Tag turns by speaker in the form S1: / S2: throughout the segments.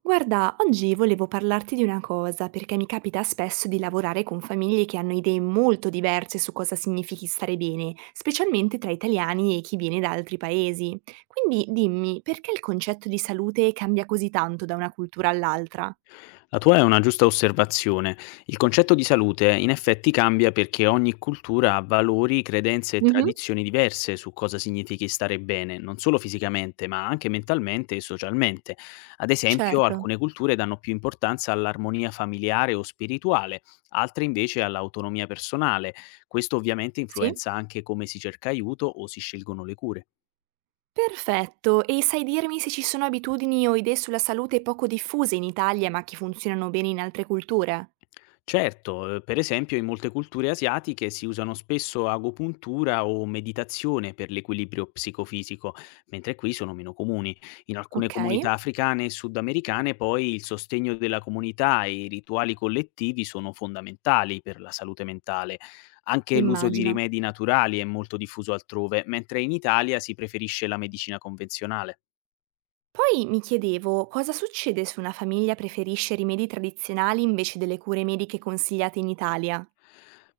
S1: Guarda, oggi volevo parlarti di una cosa, perché mi capita spesso di lavorare con famiglie che hanno idee molto diverse su cosa significhi stare bene, specialmente tra italiani e chi viene da altri paesi. Quindi dimmi, perché il concetto di salute cambia così tanto da una cultura all'altra?
S2: La tua è una giusta osservazione. Il concetto di salute in effetti cambia perché ogni cultura ha valori, credenze e
S1: Mhm,
S2: tradizioni diverse su cosa significhi stare bene, non solo fisicamente, ma anche mentalmente e socialmente. Ad esempio,
S1: certo.
S2: alcune culture danno più importanza all'armonia familiare o spirituale, altre invece all'autonomia personale. Questo ovviamente
S1: Sì?
S2: influenza anche come si cerca aiuto o si scelgono le cure.
S1: Perfetto, e sai dirmi se ci sono abitudini o idee sulla salute poco diffuse in Italia ma che funzionano bene in altre culture?
S2: Certo, per esempio in molte culture asiatiche si usano spesso agopuntura o meditazione per l'equilibrio psicofisico, mentre qui sono meno comuni. In alcune
S1: Ok,
S2: comunità africane e sudamericane poi il sostegno della comunità e i rituali collettivi sono fondamentali per la salute mentale. Anche l'uso di
S1: immagino.
S2: rimedi naturali è molto diffuso altrove, mentre in Italia si preferisce la medicina convenzionale.
S1: Poi mi chiedevo cosa succede se una famiglia preferisce rimedi tradizionali invece delle cure mediche consigliate in Italia.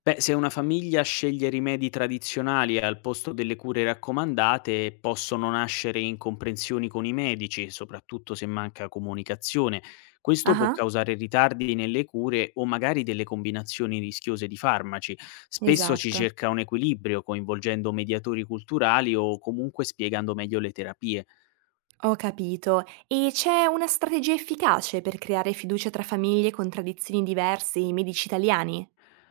S2: Beh, se una famiglia sceglie rimedi tradizionali al posto delle cure raccomandate, possono nascere incomprensioni con i medici, soprattutto se manca comunicazione. Questo può
S1: Ah,
S2: causare ritardi nelle cure o magari delle combinazioni rischiose di farmaci. Spesso ci
S1: esatto.
S2: cerca un equilibrio coinvolgendo mediatori culturali o comunque spiegando meglio le terapie.
S1: Ho capito. E c'è una strategia efficace per creare fiducia tra famiglie con tradizioni diverse e medici italiani?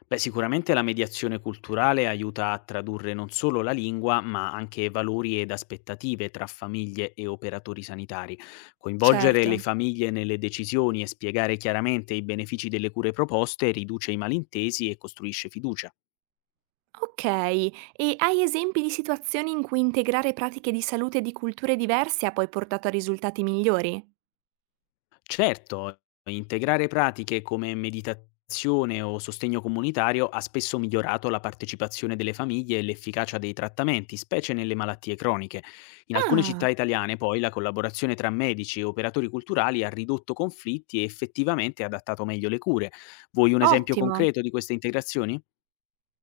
S2: Beh, sicuramente la mediazione culturale aiuta a tradurre non solo la lingua, ma anche valori ed aspettative tra famiglie e operatori sanitari. Coinvolgere
S1: Certo.
S2: le famiglie nelle decisioni e spiegare chiaramente i benefici delle cure proposte riduce i malintesi e costruisce fiducia.
S1: Ok, e hai esempi di situazioni in cui integrare pratiche di salute di culture diverse ha poi portato a risultati migliori?
S2: Certo, integrare pratiche come meditazione o sostegno comunitario ha spesso migliorato la partecipazione delle famiglie e l'efficacia dei trattamenti, specie nelle malattie croniche. In alcune città
S1: Ah,
S2: italiane, poi, la collaborazione tra medici e operatori culturali ha ridotto conflitti e effettivamente adattato meglio le cure. Vuoi un esempio
S1: ottimo.
S2: concreto di queste integrazioni?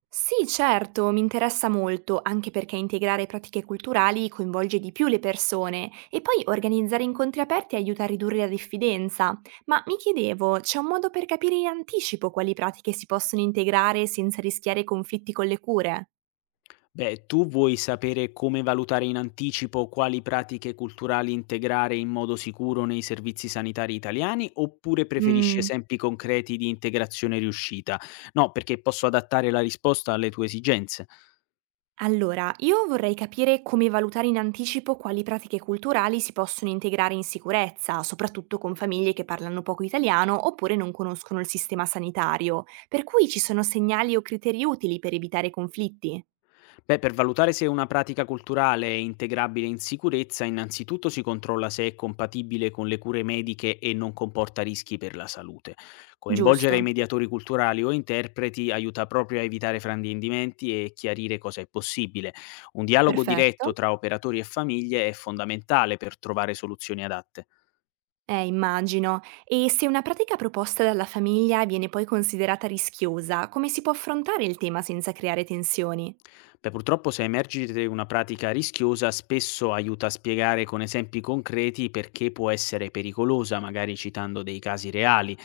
S1: Sì, certo, mi interessa molto, anche perché integrare pratiche culturali coinvolge di più le persone e poi organizzare incontri aperti aiuta a ridurre la diffidenza. Ma mi chiedevo, c'è un modo per capire in anticipo quali pratiche si possono integrare senza rischiare conflitti con le cure?
S2: Beh, tu vuoi sapere come valutare in anticipo quali pratiche culturali integrare in modo sicuro nei servizi sanitari italiani, oppure preferisci
S1: Mm.
S2: esempi concreti di integrazione riuscita? No, perché posso adattare la risposta alle tue esigenze.
S1: Allora, io vorrei capire come valutare in anticipo quali pratiche culturali si possono integrare in sicurezza, soprattutto con famiglie che parlano poco italiano oppure non conoscono il sistema sanitario, per cui ci sono segnali o criteri utili per evitare conflitti.
S2: Beh, per valutare se una pratica culturale è integrabile in sicurezza, innanzitutto si controlla se è compatibile con le cure mediche e non comporta rischi per la salute. Coinvolgere i
S1: Giusto,
S2: mediatori culturali o interpreti aiuta proprio a evitare frandimenti e chiarire cosa è possibile. Un dialogo diretto
S1: perfetto.
S2: tra operatori e famiglie è fondamentale per trovare soluzioni adatte.
S1: Immagino. E se una pratica proposta dalla famiglia viene poi considerata rischiosa, come si può affrontare il tema senza creare tensioni?
S2: Beh, purtroppo se emergite una pratica rischiosa, spesso aiuta a spiegare con esempi concreti perché può essere pericolosa, magari citando dei casi reali.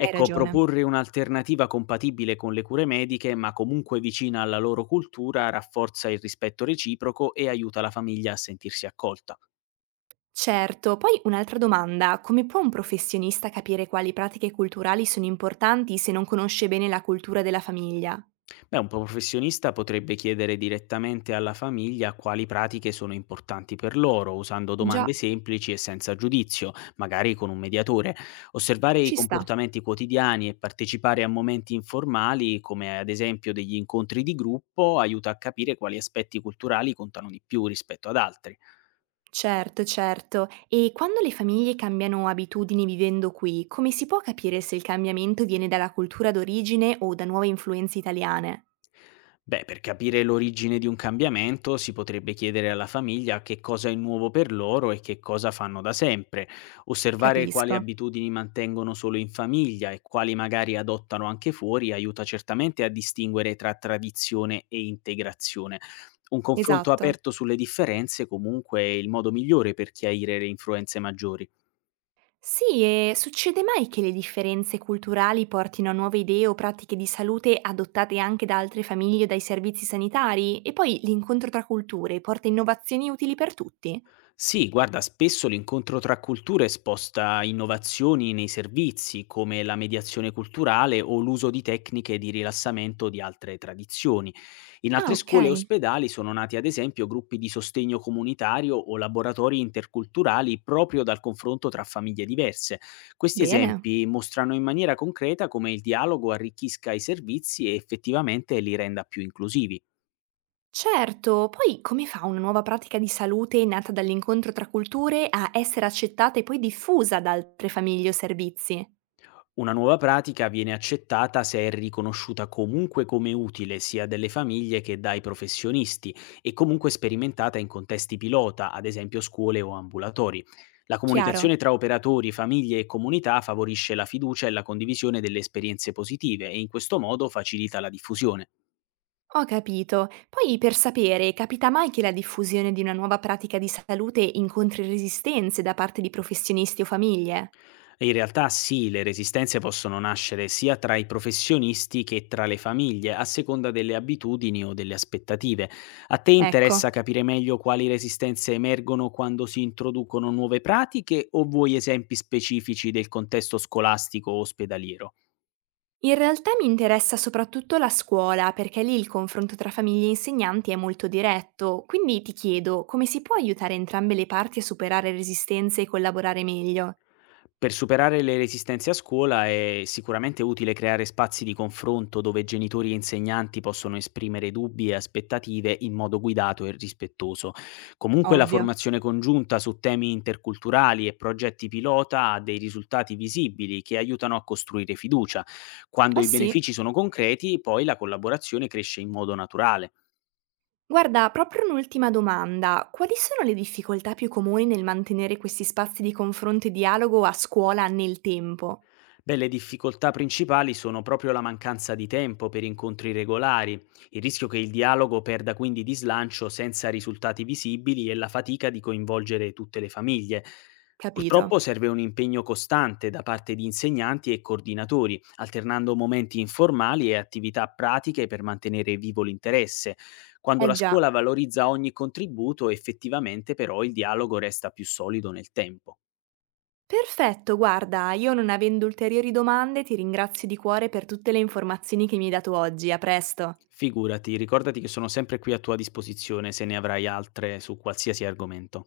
S1: Hai ragione.
S2: proporre un'alternativa compatibile con le cure mediche, ma comunque vicina alla loro cultura, rafforza il rispetto reciproco e aiuta la famiglia a sentirsi accolta.
S1: Certo, poi un'altra domanda, come può un professionista capire quali pratiche culturali sono importanti se non conosce bene la cultura della famiglia?
S2: Beh, un professionista potrebbe chiedere direttamente alla famiglia quali pratiche sono importanti per loro, usando
S1: Già,
S2: domande semplici e senza giudizio, magari con un mediatore. Osservare i
S1: ci sta.
S2: comportamenti quotidiani e partecipare a momenti informali, come ad esempio degli incontri di gruppo, aiuta a capire quali aspetti culturali contano di più rispetto ad altri.
S1: Certo, certo. E quando le famiglie cambiano abitudini vivendo qui, come si può capire se il cambiamento viene dalla cultura d'origine o da nuove influenze italiane?
S2: Beh, per capire l'origine di un cambiamento si potrebbe chiedere alla famiglia che cosa è nuovo per loro e che cosa fanno da sempre; osservare quali
S1: Capisco.
S2: abitudini mantengono solo in famiglia e quali magari adottano anche fuori aiuta certamente a distinguere tra tradizione e integrazione. Un confronto
S1: Esatto.
S2: aperto sulle differenze comunque è il modo migliore per chiarire le influenze maggiori.
S1: Sì, e succede mai che le differenze culturali portino a nuove idee o pratiche di salute adottate anche da altre famiglie o dai servizi sanitari? E poi l'incontro tra culture porta innovazioni utili per tutti?
S2: Sì, guarda, spesso l'incontro tra culture sposta innovazioni nei servizi, come la mediazione culturale o l'uso di tecniche di rilassamento di altre tradizioni. In
S1: Ah,
S2: altre
S1: ok.
S2: scuole e ospedali sono nati, ad esempio, gruppi di sostegno comunitario o laboratori interculturali proprio dal confronto tra famiglie diverse. Questi
S1: Bene.
S2: esempi mostrano in maniera concreta come il dialogo arricchisca i servizi e effettivamente li renda più inclusivi.
S1: Certo, poi come fa una nuova pratica di salute nata dall'incontro tra culture a essere accettata e poi diffusa da altre famiglie o servizi?
S2: Una nuova pratica viene accettata se è riconosciuta comunque come utile sia dalle famiglie che dai professionisti, e comunque sperimentata in contesti pilota, ad esempio scuole o ambulatori. La
S1: Chiaro.
S2: comunicazione tra operatori, famiglie e comunità favorisce la fiducia e la condivisione delle esperienze positive, e in questo modo facilita la diffusione.
S1: Ho capito. Poi per sapere, capita mai che la diffusione di una nuova pratica di salute incontri resistenze da parte di professionisti o famiglie?
S2: In realtà sì, le resistenze possono nascere sia tra i professionisti che tra le famiglie, a seconda delle abitudini o delle aspettative. A te
S1: Ecco.
S2: interessa capire meglio quali resistenze emergono quando si introducono nuove pratiche, o vuoi esempi specifici del contesto scolastico o ospedaliero?
S1: In realtà mi interessa soprattutto la scuola, perché lì il confronto tra famiglie e insegnanti è molto diretto, quindi ti chiedo come si può aiutare entrambe le parti a superare resistenze e collaborare meglio?
S2: Per superare le resistenze a scuola è sicuramente utile creare spazi di confronto dove genitori e insegnanti possono esprimere dubbi e aspettative in modo guidato e rispettoso. Comunque la
S1: Ovvio.
S2: formazione congiunta su temi interculturali e progetti pilota ha dei risultati visibili che aiutano a costruire fiducia. Quando
S1: Eh
S2: i
S1: sì,
S2: benefici sono concreti, poi la collaborazione cresce in modo naturale.
S1: guarda, proprio un'ultima domanda. Quali sono le difficoltà più comuni nel mantenere questi spazi di confronto e dialogo a scuola nel tempo?
S2: Beh, le difficoltà principali sono proprio la mancanza di tempo per incontri regolari, il rischio che il dialogo perda quindi di slancio senza risultati visibili e la fatica di coinvolgere tutte le famiglie.
S1: Capito.
S2: Purtroppo serve un impegno costante da parte di insegnanti e coordinatori, alternando momenti informali e attività pratiche per mantenere vivo l'interesse. Quando
S1: Eh
S2: la
S1: già.
S2: scuola valorizza ogni contributo, effettivamente però il dialogo resta più solido nel tempo.
S1: Perfetto, guarda, io non avendo ulteriori domande ti ringrazio di cuore per tutte le informazioni che mi hai dato oggi. A presto.
S2: Figurati, ricordati che sono sempre qui a tua disposizione se ne avrai altre su qualsiasi argomento.